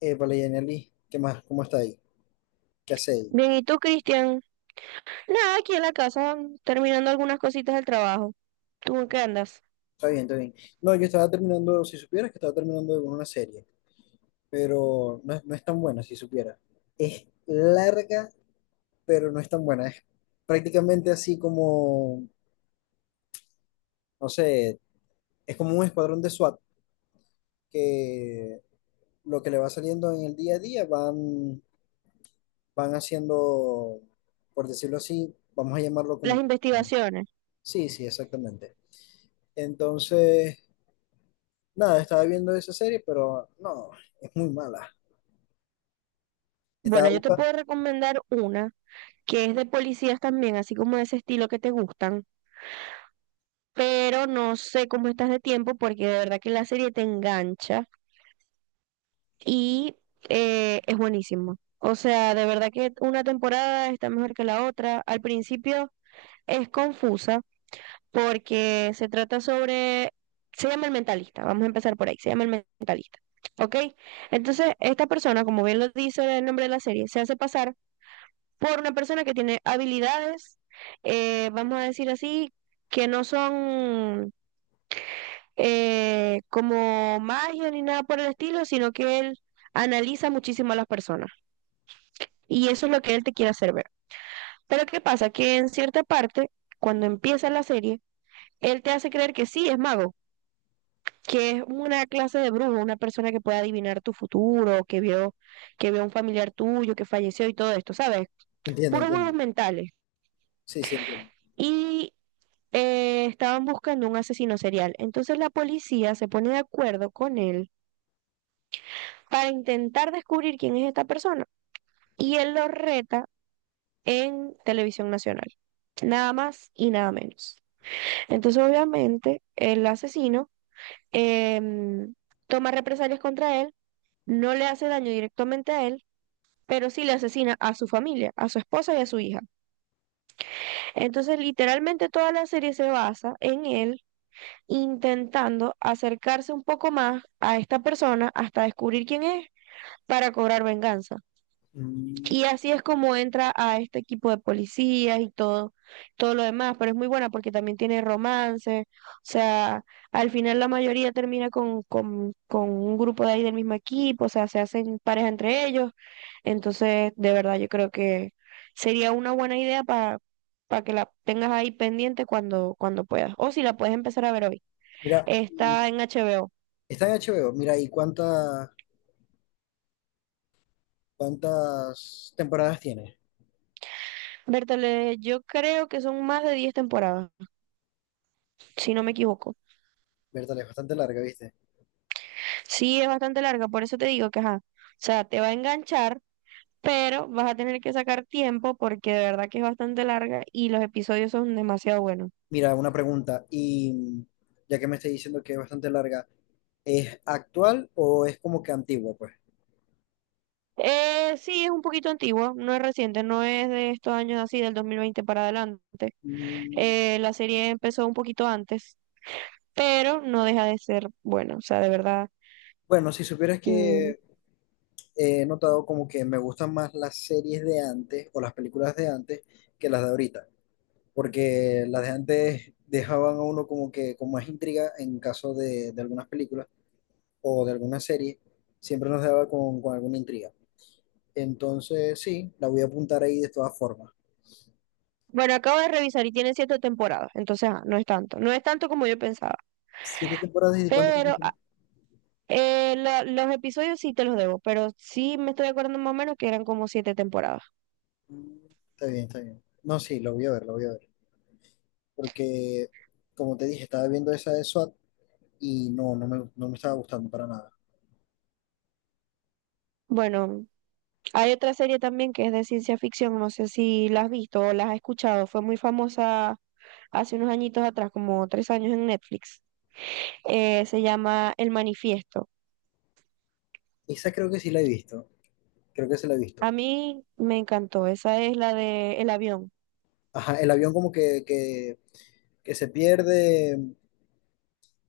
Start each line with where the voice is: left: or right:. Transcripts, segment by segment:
left: Vale, Yaneli, ¿qué más? ¿Cómo está ahí? ¿Qué hace ahí?
right: Bien, ¿y tú, Cristian? Nada, aquí en la casa, terminando algunas cositas del trabajo. ¿Tú en qué andas?
left: Está bien, está bien. No, yo estaba terminando, si supieras que estaba terminando de ver una serie, pero no, no es tan buena, si supieras. Es larga, pero no es tan buena. Es prácticamente así como, no sé, es como un escuadrón de SWAT que lo que le va saliendo en el día a día van haciendo, por decirlo así, vamos a llamarlo como...
right: Las investigaciones.
left: Sí, sí, exactamente. Entonces... Nada, estaba viendo esa serie, pero no, es muy mala. Estaba
right: Bueno, yo te
left: buscando.
right: puedo recomendar una que es de policías también, así como de ese estilo que te gustan, pero no sé cómo estás de tiempo porque de verdad que la serie te engancha y es buenísimo. O sea, de verdad que una temporada está mejor que la otra. Al principio es confusa porque se trata sobre, se llama el mentalista. Vamos a empezar por ahí, se llama el mentalista, ¿ok? Entonces, esta persona, como bien lo dice el nombre de la serie, se hace pasar por una persona que tiene habilidades, vamos a decir así, que no son como magia ni nada por el estilo, sino que él analiza muchísimo a las personas. Y eso es lo que él te quiere hacer ver. Pero ¿qué pasa? Que en cierta parte, cuando empieza la serie, él te hace creer que sí, es mago, que es una clase de brujo, una persona que puede adivinar tu futuro, que vio a un familiar tuyo que falleció y todo esto, ¿sabes?
left: Entiendo,
right: Puros juegos
left: entiendo.
right: mentales.
left: Sí, sí, entiendo.
right: Y estaban buscando un asesino serial. Entonces la policía se pone de acuerdo con él para intentar descubrir quién es esta persona. Y él lo reta en televisión nacional. Nada más y nada menos. Entonces, obviamente, el asesino em, toma represalias contra él, no le hace daño directamente a él, pero sí le asesina a su familia, a su esposa y a su hija. Entonces, literalmente toda la serie se basa en él intentando acercarse un poco más a esta persona hasta descubrir quién es para cobrar venganza.
left: Mm.
right: Y así es como entra a este equipo de policías y todo, todo lo demás, pero es muy buena porque también tiene romance, o sea, al final la mayoría termina con un grupo de ahí del mismo equipo, o sea, se hacen pareja entre ellos. Entonces, de verdad, yo creo que sería una buena idea para que la tengas ahí pendiente cuando, cuando puedas. O si la puedes empezar a ver hoy.
left: Mira, y
right: Está en HBO.
left: está en HBO. Mira, ¿y cuántas temporadas tiene?
right: Bertale, yo creo que son más de 10 temporadas, si no me equivoco.
left: Verdad, es bastante larga, ¿viste?
right: Sí, es bastante larga, por eso te digo que, ajá, o sea, te va a enganchar, pero vas a tener que sacar tiempo porque de verdad que es bastante larga y los episodios son demasiado buenos.
left: Mira, una pregunta. Y ya que me estás diciendo que es bastante larga, ¿es actual o es como que antigua, pues?
right: Sí, es un poquito antiguo, no es reciente, no es de estos años así, del 2020 para adelante.
left: Mm.
right: La serie empezó un poquito antes, pero no deja de ser buena, o sea, de verdad.
left: Bueno, si supieras
right: Mm.
left: que he notado como que me gustan más las series de antes o las películas de antes que las de ahorita, porque las de antes dejaban a uno como que con más intriga en caso de algunas películas o de alguna serie, siempre nos dejaba con alguna intriga. Entonces, sí, la voy a apuntar ahí de todas formas.
right: Bueno, acabo de revisar y tiene 7 temporadas, entonces ah, no es tanto, no es tanto como yo pensaba,
left: ¿Siete temporadas y de cuántos
right: pero
left: capítulos?
right: ah, los episodios sí te los debo, pero sí me estoy acordando más o menos que eran como 7 temporadas.
left: Mm. Está bien, está bien. No, sí, lo voy a ver, lo voy a ver. Porque, como te dije, estaba viendo esa de SWAT y no, no me estaba gustando para nada.
right: Bueno, hay otra serie también que es de ciencia ficción, no sé si la has visto o la has escuchado, fue muy famosa hace unos añitos atrás, como 3 años en Netflix, se llama El Manifiesto.
left: Esa creo que sí la he visto, creo que se la he visto.
right: A mí me encantó, esa es la de el avión.
left: Ajá, el avión como que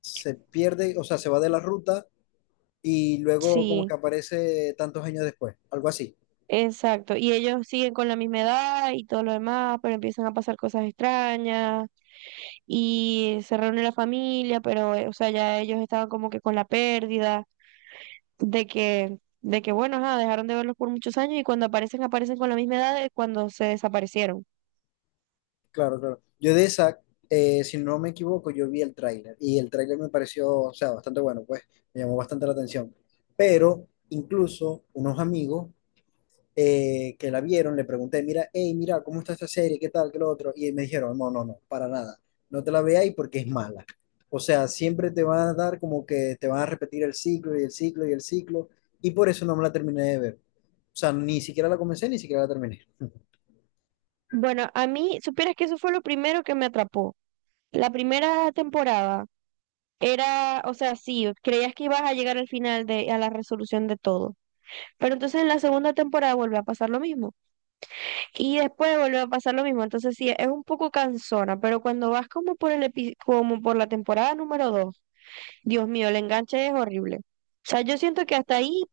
left: se pierde, o sea, se va de la ruta y luego como
right: Sí,
left: que aparece tantos años después, algo así.
right: exacto. Y ellos siguen con la misma edad y todo lo demás, pero empiezan a pasar cosas extrañas y se reúne la familia, pero o sea, ya ellos estaban como que con la pérdida de que bueno, ajá, dejaron de verlos por muchos años y cuando aparecen aparecen con la misma edad de cuando se desaparecieron.
left: Claro, claro. Yo de esa, si no me equivoco, yo vi el tráiler y el tráiler me pareció, o sea, bastante bueno, pues me llamó bastante la atención. Pero incluso unos amigos que la vieron, le pregunté, mira, hey, mira, ¿cómo está esta serie? ¿Qué tal? ¿Qué lo otro? Y me dijeron, no, no, no, para nada. No te la veáis porque es mala. O sea, siempre te van a dar como que te van a repetir el ciclo y el ciclo y el ciclo. Y por eso no me la terminé de ver. O sea, ni siquiera la comencé, ni siquiera la terminé.
right: Bueno, a mí supieras que eso fue lo primero que me atrapó. La primera temporada era, o sea, sí, creías que ibas a llegar al final de, a la resolución de todo. Pero entonces en la segunda temporada vuelve a pasar lo mismo. Y después vuelve a pasar lo mismo. Entonces sí, es un poco cansona, pero cuando vas como por como por la temporada número 2, Dios mío, el enganche es horrible. O sea, yo siento que hasta ahí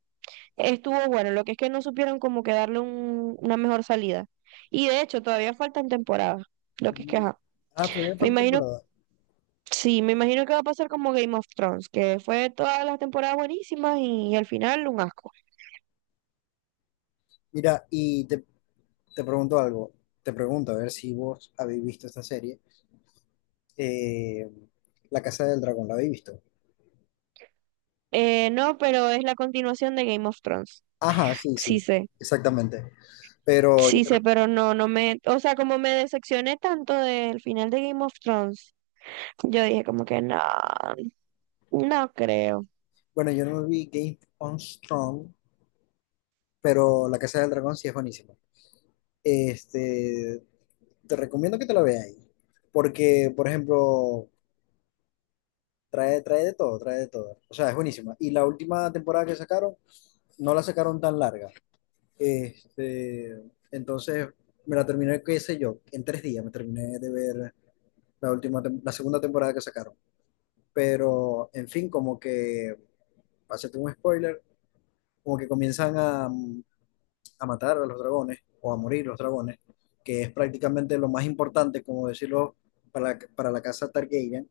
right: estuvo bueno, lo que es que no supieron como que darle una mejor salida. Y de hecho, todavía faltan temporadas, lo que es que,
left: Mm.
right: ajá.
left: Ah, todavía
right: Me
left: falta
right: imagino.
left: temporada.
right: Sí, me imagino que va a pasar como Game of Thrones, que fue todas las temporadas buenísimas y, al final un asco.
left: Mira, te pregunto algo. Te pregunto, a ver si vos habéis visto esta serie. Eh, La Casa del Dragón, ¿la habéis visto?
right: No, pero es la continuación de Game of Thrones.
left: Ajá, sí,
right: Sí
left: sí,
right: sé,
left: exactamente. Pero
right: sí sé, pero no, no me, o sea, como me decepcioné tanto del final de Game of Thrones, yo dije como que no, no creo.
left: bueno, yo no me vi Game on Strong, pero La Casa del Dragón sí es buenísima. Este, te recomiendo que te la veas, porque, por ejemplo, trae, trae de todo, trae de todo. O sea, es buenísima. Y la última temporada que sacaron, no la sacaron tan larga. Este, entonces, me la terminé, qué sé yo, en tres días me terminé de ver la última, la segunda temporada que sacaron. Pero, en fin, como que, para hacerte un spoiler, como que comienzan a matar a los dragones o a morir los dragones, que es prácticamente lo más importante, como decirlo, para la casa Targaryen.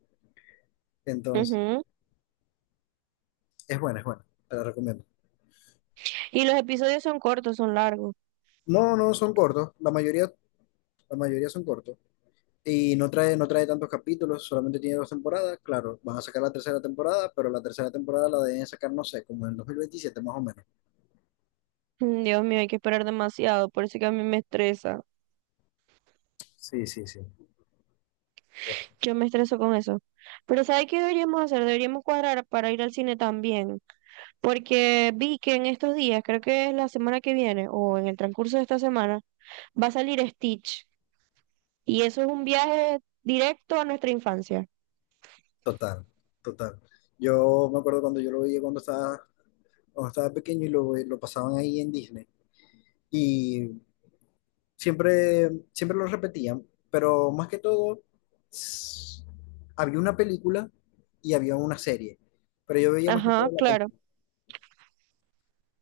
left: Entonces,
right: Ujú.
left: es buena, te la recomiendo.
right: Y los episodios son cortos, son largos.
left: No, no, son cortos, la mayoría son cortos. Y no no trae tantos capítulos, solamente tiene dos temporadas. Claro, van a sacar la tercera temporada, pero la tercera temporada la deben sacar, no sé, como en 2027 más o menos.
right: Mm, Dios mío, hay que esperar demasiado, por eso que a mí me estresa.
left: Sí, sí, sí.
right: Yo me estreso con eso. Pero ¿sabes qué deberíamos hacer? Deberíamos cuadrar para ir al cine también. Porque vi que en estos días, creo que es la semana que viene o en el transcurso de esta semana, va a salir Stitch. Y eso es un viaje directo a nuestra infancia.
left: Total, total. Yo me acuerdo cuando yo lo veía cuando cuando estaba pequeño y lo pasaban ahí en Disney. Y siempre, siempre lo repetían, pero más que todo, s- había una película y había una serie, pero yo veía más que
right: Ajá,
left: todo la
right: claro.
left: película.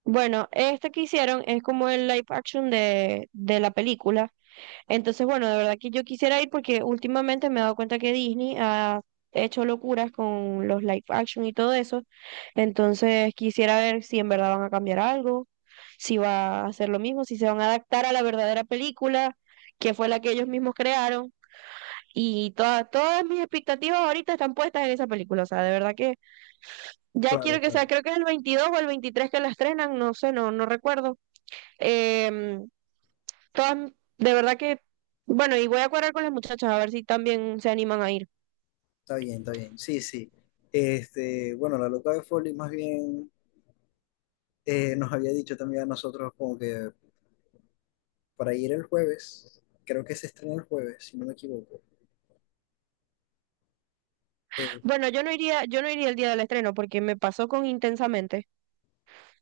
right: Bueno, este que hicieron es como el live action de la película. Entonces, bueno, de verdad que yo quisiera ir porque últimamente me he dado cuenta que Disney ha hecho locuras con los live action y todo eso. Entonces, quisiera ver si en verdad van a cambiar algo, si va a hacer lo mismo, si se van a adaptar a la verdadera película, que fue la que ellos mismos crearon. Y todas mis expectativas ahorita están puestas en esa película. O sea, de verdad que ya
left: Claro,
right: quiero que
left: claro,
right: sea, creo que es el 22 o el 23 que la estrenan, no sé, no, no recuerdo. Em, Todas, de verdad que, bueno, y voy a cuadrar con las muchachas a ver si también se animan a ir.
left: está bien, sí, sí. Este, bueno, la loca de Foley más bien nos había dicho también a nosotros como que para ir el jueves, creo que se estrena el jueves, si no me equivoco. Eh,
right: Bueno, yo no iría el día del estreno porque me pasó con Intensamente,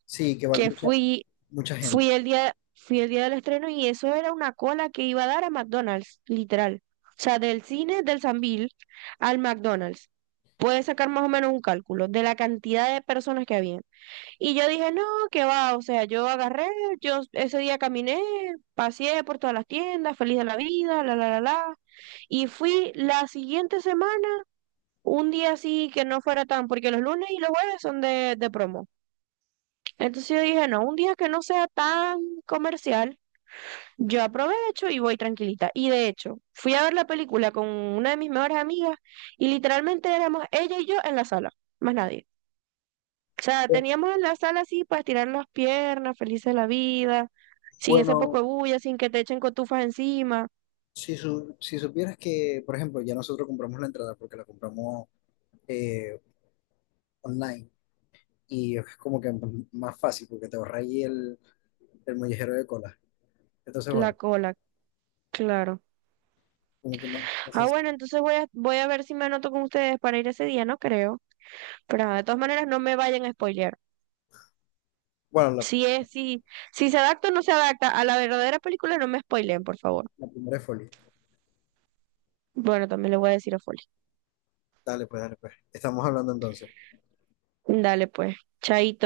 left: sí, que va
right: que fui,
left: mucha gente.
right: fui el día del estreno y eso era una cola que iba a dar a McDonald's, literal. O sea, del cine del Sambil al McDonald's. Puedes sacar más o menos un cálculo de la cantidad de personas que había. Y yo dije, no, qué va, o sea, yo agarré, yo ese día caminé, paseé por todas las tiendas, feliz de la vida, la, la, la, la. Y fui la siguiente semana, un día así que no fuera tan, porque los lunes y los jueves son de promo. Entonces yo dije, no, un día que no sea tan comercial, yo aprovecho y voy tranquilita. Y de hecho, fui a ver la película con una de mis mejores amigas y literalmente éramos ella y yo en la sala, más nadie. O sea,
left: Eh,
right: teníamos en la sala así para estirar las piernas, felices de la vida, sin ese poco de
left: Bueno,
right: bulla, sin que te echen cotufas encima,
left: si supieras que, por ejemplo, ya nosotros compramos la entrada porque la compramos eh, online y es como que más fácil porque te ahorra ahí el mollejero de cola. Entonces,
right: la
left: bueno,
right: cola, claro.
left: como que más
right: Ah,
left: sencillo.
right: bueno, entonces voy a, voy a ver si me anoto con ustedes para ir ese día, no creo. Pero ah, de todas maneras, no me vayan a spoilear.
left: Bueno,
right: Si es, si, si se adapta o no se adapta a la verdadera película, no me spoileen, por favor.
left: la primera es Folly.
right: Bueno, también le voy a decir a Foley.
left: Dale, pues, dale, pues. Estamos hablando entonces.
right: Dale, pues, chaito.